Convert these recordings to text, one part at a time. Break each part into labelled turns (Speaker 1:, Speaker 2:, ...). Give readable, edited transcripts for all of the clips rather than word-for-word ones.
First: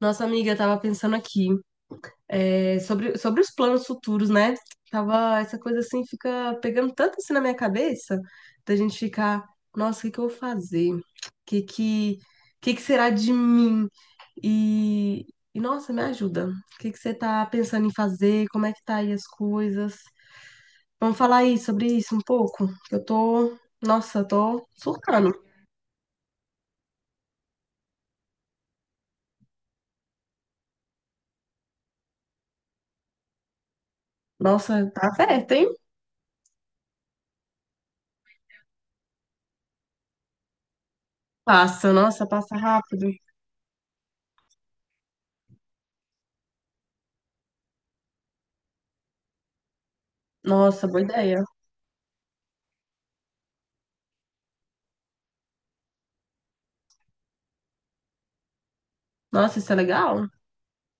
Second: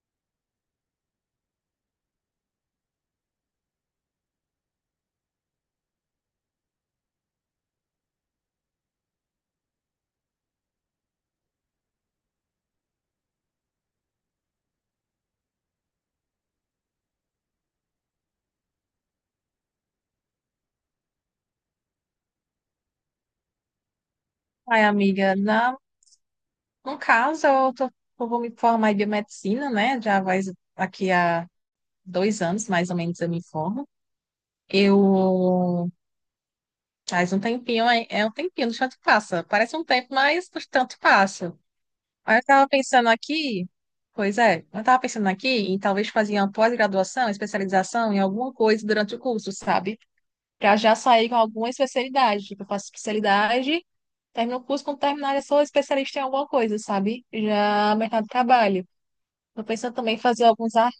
Speaker 1: Nossa amiga, eu tava pensando aqui, sobre os planos futuros, né? Tava, essa coisa assim fica pegando tanto assim na minha cabeça, da gente ficar, nossa, o que que eu vou fazer? O que que será de mim? E, nossa, me ajuda. O que que você tá pensando em fazer? Como é que tá aí as coisas? Vamos falar aí sobre isso um pouco? Que eu tô, nossa, eu tô
Speaker 2: Ai,
Speaker 1: surtando.
Speaker 2: amiga, no caso, eu vou me formar em biomedicina, né? Já vai aqui há 2 anos, mais ou menos, eu me formo.
Speaker 1: Nossa, tá certo, hein?
Speaker 2: Eu faz um tempinho, é um tempinho, no tanto passa. Parece um tempo, mas no tanto passa.
Speaker 1: Passa, nossa,
Speaker 2: Aí eu
Speaker 1: passa
Speaker 2: tava
Speaker 1: rápido.
Speaker 2: pensando aqui, pois é, eu tava pensando aqui em talvez fazer uma pós-graduação, especialização em alguma coisa durante o curso, sabe? Pra
Speaker 1: Nossa,
Speaker 2: já
Speaker 1: boa
Speaker 2: sair com
Speaker 1: ideia.
Speaker 2: alguma especialidade. Tipo, eu faço especialidade, termino o curso, quando terminar, eu sou especialista em alguma coisa, sabe? Já mercado de trabalho.
Speaker 1: Nossa,
Speaker 2: Tô
Speaker 1: isso é
Speaker 2: pensando também em
Speaker 1: legal.
Speaker 2: fazer alguns ar.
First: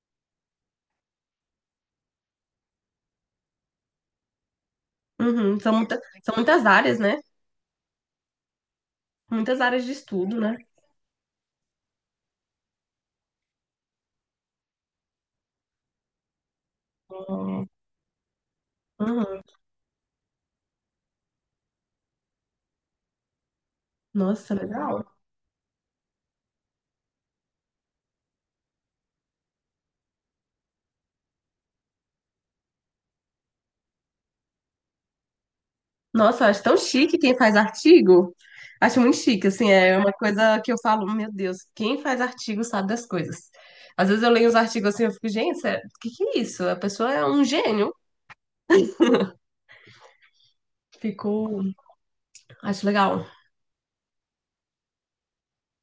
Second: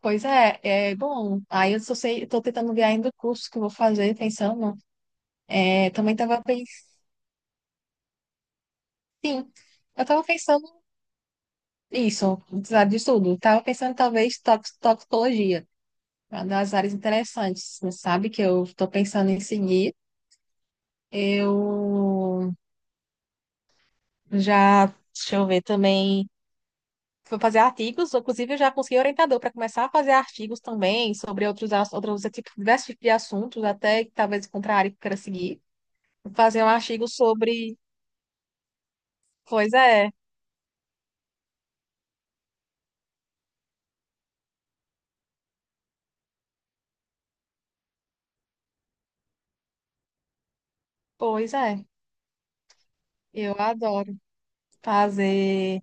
Speaker 2: Pois é, é bom. Aí eu só sei, eu tô tentando ver ainda o curso que eu vou fazer, pensando.
Speaker 1: Uhum. São
Speaker 2: É,
Speaker 1: muita,
Speaker 2: também
Speaker 1: são
Speaker 2: tava
Speaker 1: muitas
Speaker 2: pensando.
Speaker 1: áreas, né?
Speaker 2: Sim,
Speaker 1: Muitas áreas de
Speaker 2: eu tava
Speaker 1: estudo, né?
Speaker 2: pensando isso, sabe, de tudo. Tava pensando talvez toxicologia, uma das áreas
Speaker 1: É.
Speaker 2: interessantes, sabe? Que eu tô pensando em
Speaker 1: Uhum.
Speaker 2: seguir. Eu
Speaker 1: Nossa, legal.
Speaker 2: Deixa eu ver também. Fui fazer artigos, inclusive eu já consegui orientador para começar a fazer artigos também sobre outros tipos, diversos tipos de assuntos, até que talvez contra a área que eu queira seguir.
Speaker 1: Nossa, eu acho
Speaker 2: Fazer um
Speaker 1: tão
Speaker 2: artigo
Speaker 1: chique quem faz
Speaker 2: sobre.
Speaker 1: artigo. Acho muito chique, assim,
Speaker 2: Pois
Speaker 1: é uma
Speaker 2: é,
Speaker 1: coisa que eu falo, meu Deus, quem faz artigo sabe das coisas. Às vezes eu leio os artigos assim, eu fico, gente, sério, o que que é isso? A pessoa é um gênio.
Speaker 2: pois
Speaker 1: Ficou,
Speaker 2: é.
Speaker 1: acho legal.
Speaker 2: Eu adoro fazer.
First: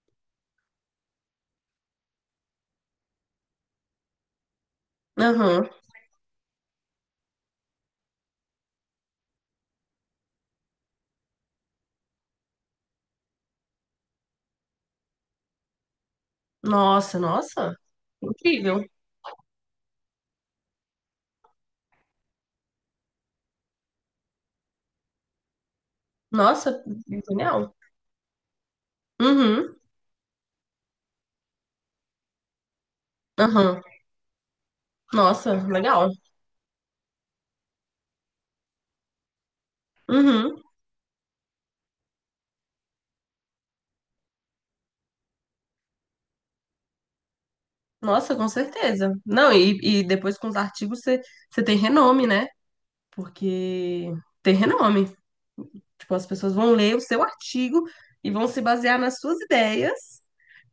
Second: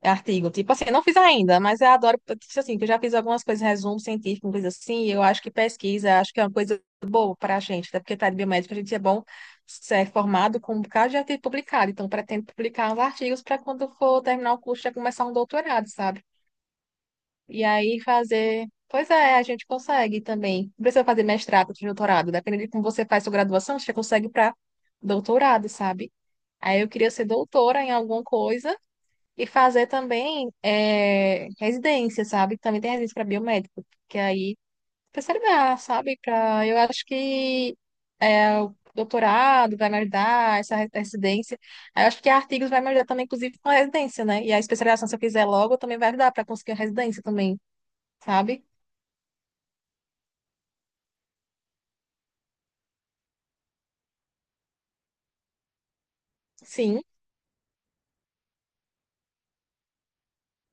Speaker 2: É artigo. Tipo assim, eu não fiz ainda, mas eu adoro, tipo assim, que eu já fiz algumas coisas, resumo científico, uma coisa assim, e eu acho que
Speaker 1: Aham.
Speaker 2: pesquisa, acho que é uma coisa boa para a gente, até porque tá de biomédica, a gente é bom ser formado com um bocado de artigo publicado, então pretendo publicar uns artigos para quando for terminar o curso já começar um doutorado, sabe?
Speaker 1: Nossa,
Speaker 2: E
Speaker 1: nossa,
Speaker 2: aí fazer.
Speaker 1: incrível.
Speaker 2: Pois é, a gente consegue também. Não precisa fazer mestrado, doutorado, dependendo de como você faz sua graduação, você já consegue para doutorado, sabe? Aí
Speaker 1: Nossa,
Speaker 2: eu queria ser
Speaker 1: genial.
Speaker 2: doutora em alguma coisa e
Speaker 1: Uhum,
Speaker 2: fazer também residência, sabe? Também tem residência para
Speaker 1: aham.
Speaker 2: biomédico, que aí
Speaker 1: Nossa,
Speaker 2: perseverar,
Speaker 1: legal.
Speaker 2: sabe? Eu acho que o doutorado vai me
Speaker 1: Uhum.
Speaker 2: ajudar, essa residência. Aí eu acho que artigos vai me ajudar também, inclusive, com a residência, né? E a especialização, se eu quiser logo, também vai ajudar para conseguir a residência também,
Speaker 1: Nossa, com
Speaker 2: sabe?
Speaker 1: certeza. Não, e depois com os artigos você tem renome, né? Porque tem renome. Tipo, as pessoas vão ler
Speaker 2: Sim,
Speaker 1: o seu artigo e vão se basear nas suas ideias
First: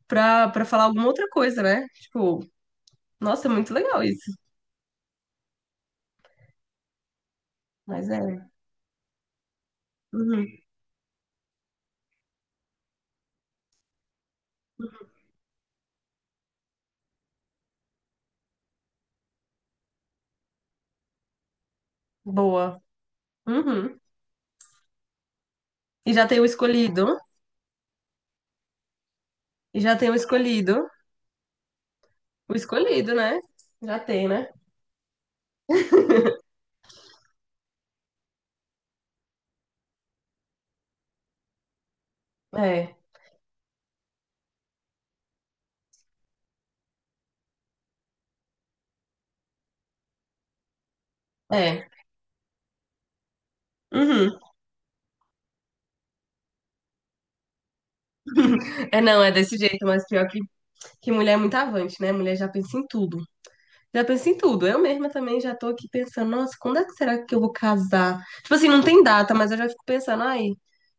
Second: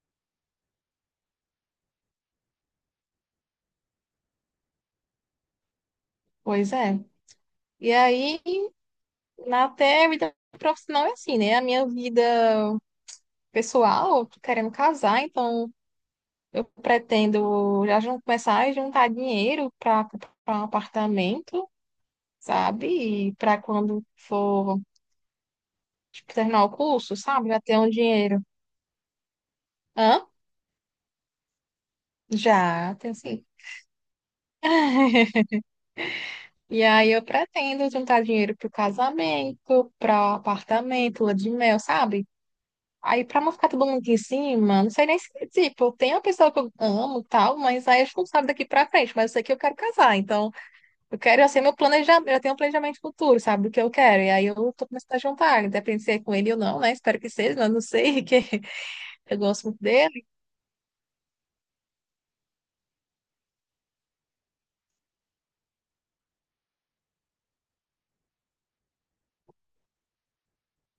Speaker 1: pra falar alguma outra coisa, né? Tipo, nossa, é muito legal isso.
Speaker 2: pois é. E
Speaker 1: Mas
Speaker 2: aí,
Speaker 1: é.
Speaker 2: na até a vida
Speaker 1: Uhum.
Speaker 2: profissional é assim, né? A minha vida pessoal, eu tô querendo casar, então. Eu pretendo já começar a juntar dinheiro para comprar um apartamento,
Speaker 1: Boa.
Speaker 2: sabe? E para
Speaker 1: Uhum.
Speaker 2: quando for,
Speaker 1: E já
Speaker 2: tipo,
Speaker 1: tem o
Speaker 2: terminar o curso,
Speaker 1: escolhido.
Speaker 2: sabe? Já ter um dinheiro.
Speaker 1: E já tem o
Speaker 2: Hã?
Speaker 1: escolhido. O
Speaker 2: Já,
Speaker 1: escolhido,
Speaker 2: tenho
Speaker 1: né?
Speaker 2: sim.
Speaker 1: Já tem, né?
Speaker 2: E aí eu pretendo juntar dinheiro pro casamento, para apartamento, lua de mel, sabe?
Speaker 1: É.
Speaker 2: Aí pra não ficar todo mundo aqui em cima, não sei nem se, tipo, tem uma pessoa que eu amo e tal, mas aí a gente não sabe daqui pra frente, mas eu sei que eu quero casar, então. Eu quero, assim, meu
Speaker 1: É.
Speaker 2: planejamento, eu tenho um planejamento futuro, sabe, do que eu quero. E
Speaker 1: Uhum.
Speaker 2: aí eu tô começando a juntar, independente se é com ele ou não, né? Espero que seja, mas não sei, que
Speaker 1: É, não, é
Speaker 2: eu
Speaker 1: desse
Speaker 2: gosto muito
Speaker 1: jeito, mas
Speaker 2: dele,
Speaker 1: pior que mulher é muito avante, né? Mulher já pensa em tudo. Já pensei em tudo. Eu mesma também já tô aqui pensando, nossa, quando é que será que eu vou casar? Tipo assim, não tem data, mas eu já fico pensando, ai,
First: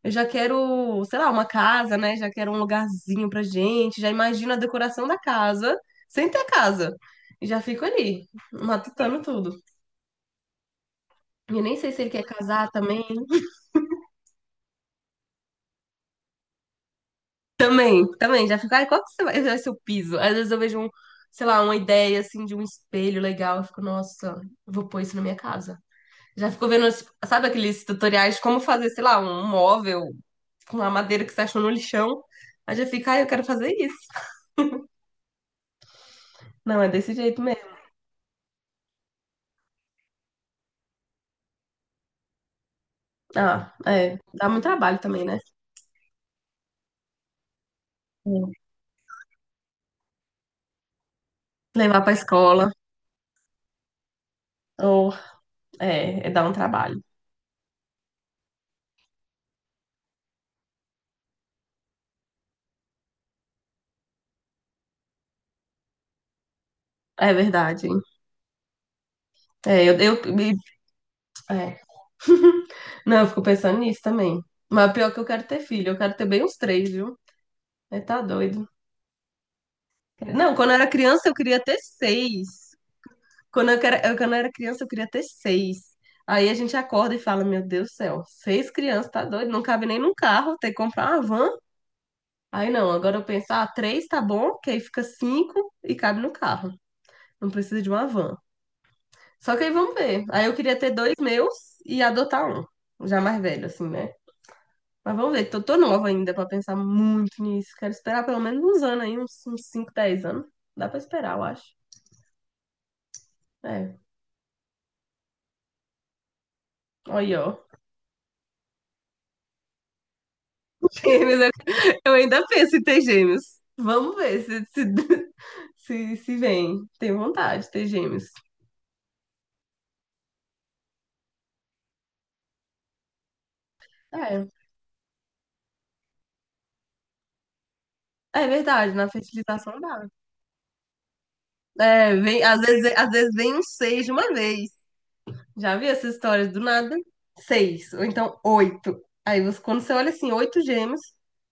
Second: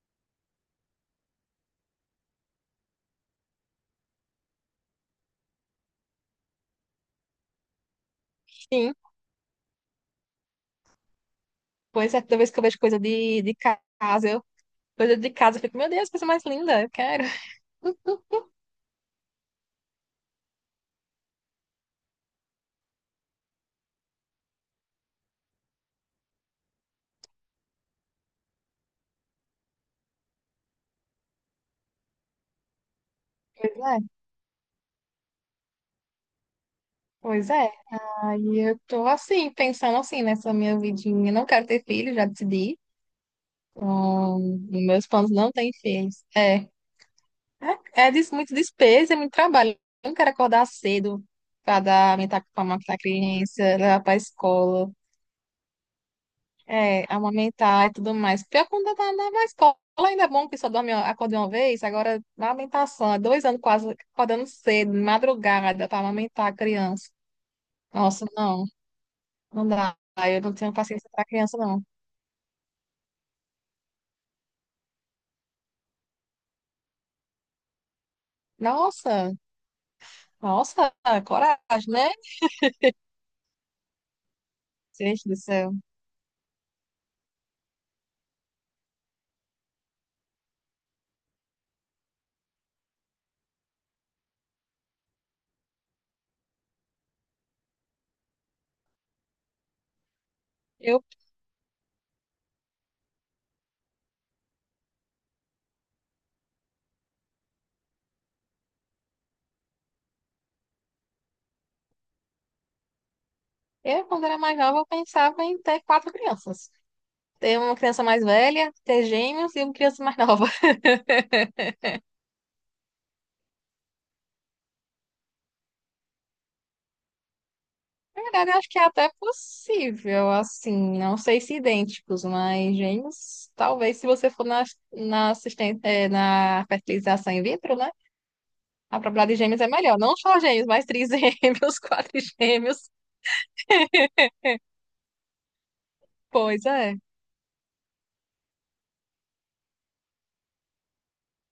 Speaker 1: eu já quero, sei lá, uma casa, né? Já quero um lugarzinho pra gente, já imagino a decoração da casa, sem ter a casa. E já fico ali,
Speaker 2: enfim.
Speaker 1: matutando tudo. E eu nem sei se ele
Speaker 2: Pois é,
Speaker 1: quer
Speaker 2: toda vez que eu
Speaker 1: casar
Speaker 2: vejo coisa
Speaker 1: também.
Speaker 2: de casa, coisa de casa, eu fico, meu Deus, coisa mais linda, eu quero.
Speaker 1: Também, também, já fico, ai, qual que vai ser o piso? Às vezes eu vejo um, sei lá, uma ideia assim de um espelho legal, eu fico, nossa, vou pôr isso na minha casa. Já ficou vendo, sabe aqueles tutoriais de como fazer, sei lá, um móvel com uma madeira que você achou no lixão? Aí já fica, ah, eu quero fazer
Speaker 2: Pois
Speaker 1: isso.
Speaker 2: é,
Speaker 1: Não, é desse jeito
Speaker 2: pois é.
Speaker 1: mesmo.
Speaker 2: Aí eu tô assim, pensando assim, nessa minha vidinha. Não quero ter filho, já decidi.
Speaker 1: Ah, é,
Speaker 2: Então,
Speaker 1: dá muito
Speaker 2: nos
Speaker 1: trabalho
Speaker 2: meus
Speaker 1: também,
Speaker 2: planos
Speaker 1: né?
Speaker 2: não têm filhos. É. É,
Speaker 1: Sim.
Speaker 2: muito despesa, é muito trabalho. Eu não quero acordar cedo
Speaker 1: Levar pra
Speaker 2: pra
Speaker 1: escola,
Speaker 2: amamentar a criança, levar para a escola,
Speaker 1: ou, é dar um trabalho.
Speaker 2: amamentar e tudo mais. Pior quando tá na escola, ainda é bom que só dorme, acorda uma vez. Agora, na amamentação, há 2 anos quase acordando cedo, de madrugada, para amamentar a criança.
Speaker 1: É verdade.
Speaker 2: Nossa, não, não
Speaker 1: É,
Speaker 2: dá. Eu não tenho paciência para criança,
Speaker 1: é.
Speaker 2: não.
Speaker 1: Não, eu fico pensando nisso também. Mas pior é que eu quero ter filho, eu quero ter bem uns três, viu? É, tá doido.
Speaker 2: Nossa,
Speaker 1: Não, quando eu era
Speaker 2: nossa,
Speaker 1: criança eu
Speaker 2: coragem,
Speaker 1: queria ter
Speaker 2: né?
Speaker 1: seis. Quando eu era criança, eu queria ter
Speaker 2: Gente do céu.
Speaker 1: seis. Aí a gente acorda e fala, meu Deus do céu, seis crianças, tá doido? Não cabe nem num carro, tem que comprar uma van. Aí não, agora eu penso, ah, três tá bom, que aí fica cinco e cabe no carro. Não precisa de uma van. Só que aí vamos ver. Aí eu queria ter
Speaker 2: Eu,
Speaker 1: dois meus e adotar um, já mais velho, assim, né? Mas vamos ver, tô nova ainda pra pensar muito nisso. Quero esperar pelo menos uns anos aí, uns 5 10 anos. Dá pra esperar, eu acho. É,
Speaker 2: quando era mais nova, eu pensava em ter quatro crianças.
Speaker 1: olha aí, ó.
Speaker 2: Ter uma criança mais velha, ter gêmeos e uma criança mais nova.
Speaker 1: Eu ainda penso em ter gêmeos. Vamos ver se, se, se vem. Tenho vontade de ter
Speaker 2: Na
Speaker 1: gêmeos.
Speaker 2: verdade, eu acho que é até possível, assim, não sei se idênticos, mas gêmeos, talvez se você for
Speaker 1: É,
Speaker 2: na assistência, na fertilização in vitro, né?
Speaker 1: é verdade,
Speaker 2: A
Speaker 1: na
Speaker 2: probabilidade de gêmeos é
Speaker 1: fertilização
Speaker 2: melhor.
Speaker 1: dá.
Speaker 2: Não só gêmeos, mas trigêmeos,
Speaker 1: É, vem, às
Speaker 2: quadrigêmeos.
Speaker 1: vezes, às vezes vem um seis de uma vez. Já vi essas histórias do
Speaker 2: Pois
Speaker 1: nada?
Speaker 2: é,
Speaker 1: Seis, ou então oito. Quando você olha assim, oito gêmeos,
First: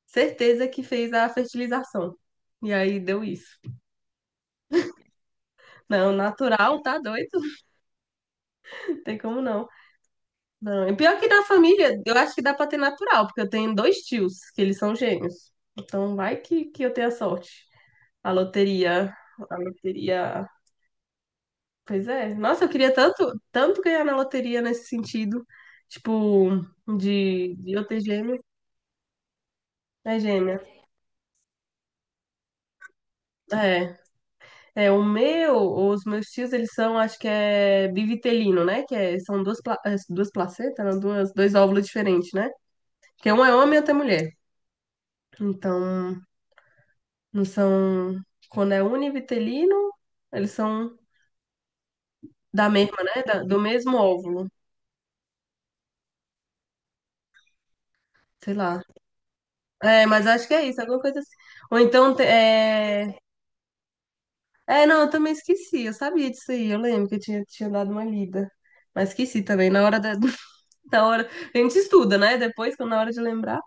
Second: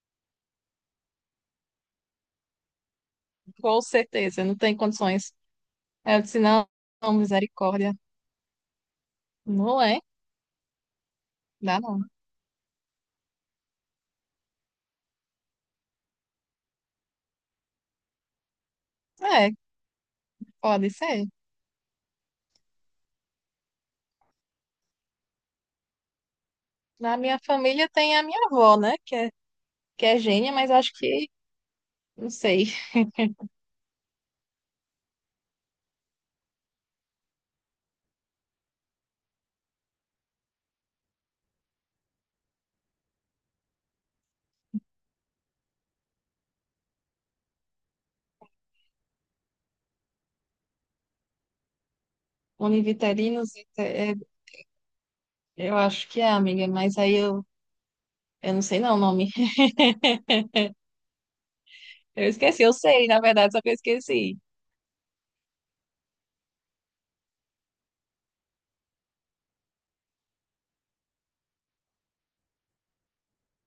Speaker 1: certeza que fez a fertilização. E aí deu isso.
Speaker 2: com certeza, não tem condições.
Speaker 1: Não,
Speaker 2: Aí eu disse, não,
Speaker 1: natural, tá
Speaker 2: não,
Speaker 1: doido?
Speaker 2: misericórdia.
Speaker 1: Não tem como não.
Speaker 2: Não é,
Speaker 1: Não, e pior que da
Speaker 2: dá
Speaker 1: família,
Speaker 2: não.
Speaker 1: eu acho que dá pra ter natural, porque eu tenho dois tios, que eles são gêmeos. Então vai que eu tenha sorte. A loteria,
Speaker 2: É,
Speaker 1: a loteria.
Speaker 2: pode ser.
Speaker 1: Pois é. Nossa, eu queria tanto, tanto ganhar na loteria nesse sentido. Tipo,
Speaker 2: Na minha
Speaker 1: de eu
Speaker 2: família
Speaker 1: ter
Speaker 2: tem a
Speaker 1: gêmeo.
Speaker 2: minha avó, né? Que é, que
Speaker 1: É
Speaker 2: é gênia,
Speaker 1: gêmea.
Speaker 2: mas acho que não sei.
Speaker 1: É. É, os meus tios, eles são, acho que é bivitelino, né? Que é, são duas, duas placentas, não, duas, dois óvulos diferentes, né? Que um é homem e outro é mulher. Então, não são. Quando é univitelino, eles são da mesma, né? Da-
Speaker 2: Univiterinos,
Speaker 1: do mesmo
Speaker 2: é- é-
Speaker 1: óvulo.
Speaker 2: eu acho que é, amiga, mas aí eu,
Speaker 1: Sei
Speaker 2: eu não sei
Speaker 1: lá.
Speaker 2: não o nome.
Speaker 1: É, mas acho que é isso, alguma coisa assim. Ou então.
Speaker 2: Eu esqueci, eu sei,
Speaker 1: É,
Speaker 2: na verdade, só que eu esqueci.
Speaker 1: é não, eu também esqueci. Eu sabia disso aí. Eu lembro que eu tinha dado uma lida. Mas esqueci também. Na hora da, da hora. A gente estuda, né? Depois, quando na hora de lembrar.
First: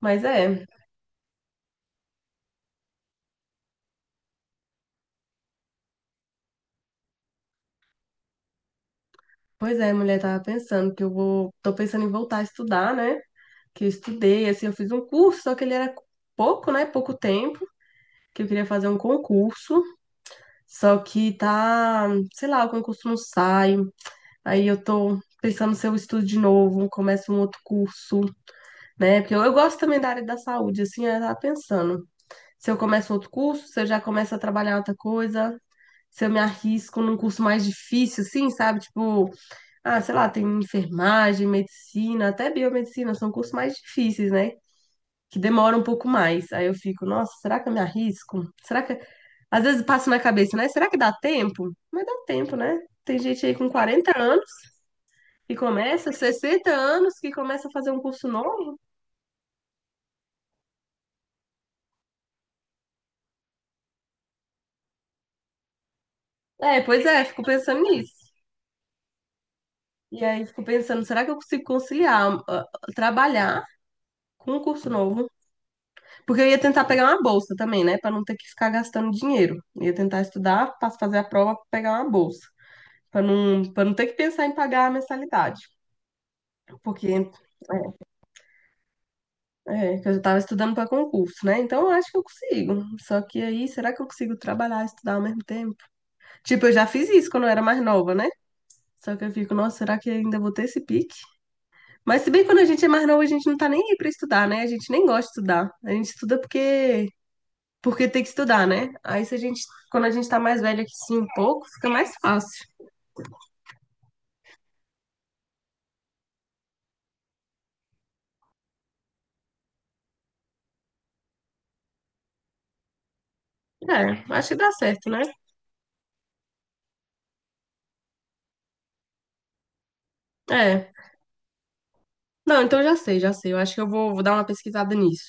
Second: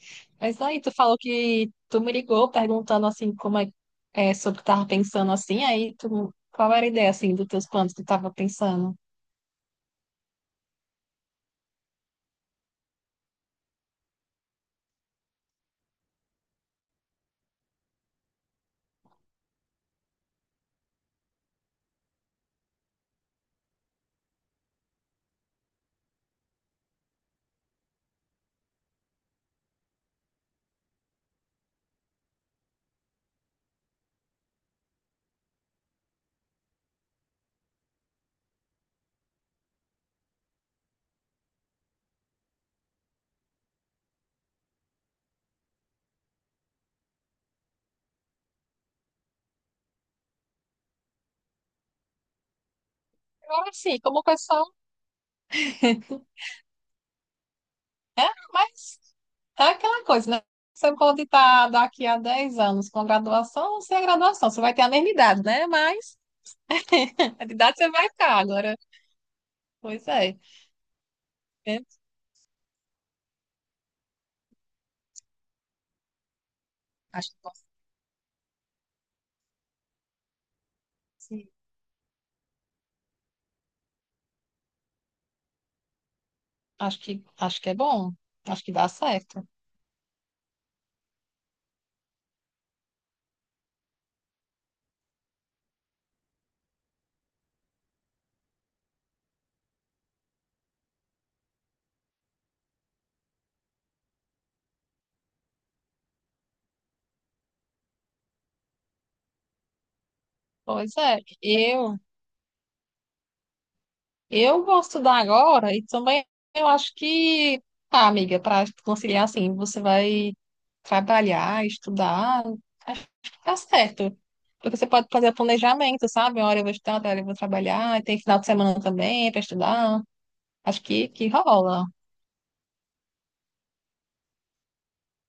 Speaker 1: Mas
Speaker 2: Mas
Speaker 1: é.
Speaker 2: aí tu falou que tu me ligou perguntando assim é sobre o que tava pensando assim, qual era a ideia assim dos teus planos que tu tava pensando?
Speaker 1: Pois é, mulher, tava pensando que eu vou. Tô pensando em voltar a estudar, né? Que eu estudei, assim, eu fiz um curso, só que ele era pouco, né? Pouco tempo, que eu queria fazer um concurso. Só que tá, sei lá, o concurso não sai. Aí eu tô pensando se eu estudo de novo, começo um outro curso, né? Porque eu gosto também da área da saúde, assim, eu tava pensando. Se eu começo outro curso, se eu já começo a trabalhar outra coisa, se eu me arrisco num curso mais difícil, assim, sabe? Tipo, ah, sei lá, tem enfermagem, medicina, até biomedicina, são cursos mais difíceis, né? Que demoram um pouco mais. Aí eu fico, nossa, será que eu me arrisco? Será que às vezes passa na cabeça, né? Será que dá tempo? Mas dá tempo, né? Tem gente aí com
Speaker 2: Agora sim,
Speaker 1: 40
Speaker 2: como
Speaker 1: anos
Speaker 2: pessoa,
Speaker 1: que começa, 60 anos que começa a fazer um curso novo.
Speaker 2: mas é aquela coisa, né? Você pode estar daqui a 10 anos com graduação ou sem a graduação, você vai ter a mesma idade, né? Mas
Speaker 1: É, pois é, fico
Speaker 2: a idade
Speaker 1: pensando
Speaker 2: você vai
Speaker 1: nisso.
Speaker 2: ficar agora. Pois
Speaker 1: E
Speaker 2: é.
Speaker 1: aí fico pensando, será que eu consigo conciliar, ah, trabalhar com um curso novo? Porque eu ia tentar pegar uma
Speaker 2: Acho que
Speaker 1: bolsa
Speaker 2: posso.
Speaker 1: também, né? Pra não ter que ficar gastando dinheiro. Eu ia tentar estudar, pra fazer a
Speaker 2: Assim,
Speaker 1: prova, pegar uma bolsa. Pra não, para não ter que pensar em pagar a mensalidade.
Speaker 2: Acho
Speaker 1: Porque
Speaker 2: que, acho que é bom. Acho que dá certo.
Speaker 1: É, que eu já tava estudando para concurso, né? Então eu acho que eu consigo. Só que aí, será que eu consigo trabalhar e estudar ao mesmo tempo? Tipo, eu já fiz isso quando eu era mais nova, né? Só que eu fico, nossa, será que ainda vou ter esse pique? Mas se bem que quando a gente é mais nova, a gente não tá nem aí pra estudar, né? A gente nem gosta de estudar. A gente estuda porque tem que estudar, né? Aí se a gente, quando a gente tá mais velha que
Speaker 2: Pois
Speaker 1: sim,
Speaker 2: é,
Speaker 1: um pouco, fica
Speaker 2: eu,
Speaker 1: mais fácil.
Speaker 2: eu vou estudar agora e também eu acho que, tá, amiga, para conciliar assim, você vai trabalhar, estudar, acho que dá certo.
Speaker 1: É, acho que dá
Speaker 2: Porque você pode
Speaker 1: certo, né?
Speaker 2: fazer planejamento, sabe? Uma hora eu vou estudar, outra hora eu vou trabalhar, e tem final de semana também para estudar. Acho
Speaker 1: É.
Speaker 2: que rola.
Speaker 1: Não, então eu já sei, já sei. Eu acho que eu vou dar uma pesquisada nisso.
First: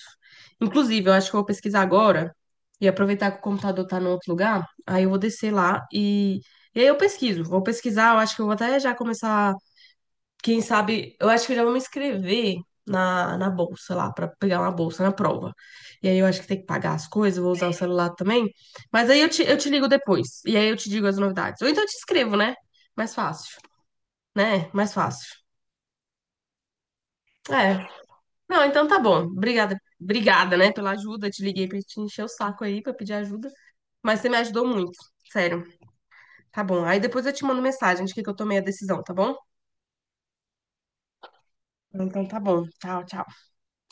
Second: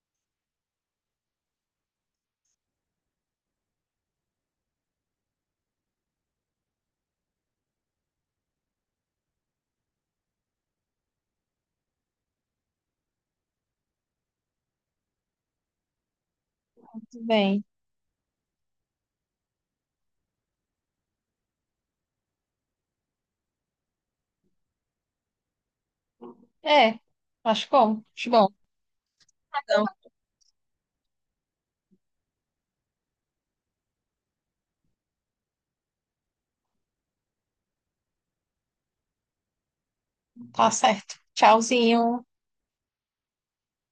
Speaker 1: Inclusive, eu acho que eu vou pesquisar agora e aproveitar que o computador tá no outro lugar. Aí eu vou descer lá e aí eu pesquiso. Vou pesquisar, eu acho que eu vou até já começar. Quem sabe, eu acho que eu já vou me inscrever na bolsa lá, pra pegar uma bolsa na prova. E aí eu acho que tem que pagar as
Speaker 2: Tudo
Speaker 1: coisas, vou
Speaker 2: bem.
Speaker 1: usar o celular também. Mas aí eu te ligo depois. E aí eu te digo as novidades. Ou então eu te escrevo, né? Mais fácil, né? Mais fácil.
Speaker 2: É, acho
Speaker 1: É,
Speaker 2: bom, acho bom.
Speaker 1: não, então tá bom. Obrigada,
Speaker 2: Então,
Speaker 1: obrigada, né, pela ajuda. Te liguei pra te encher o saco aí, pra pedir ajuda. Mas você me ajudou muito, sério. Tá bom. Aí depois eu te mando mensagem de que eu tomei a decisão, tá bom?
Speaker 2: tá certo. Tchauzinho.
Speaker 1: Então tá bom. Tchau, tchau.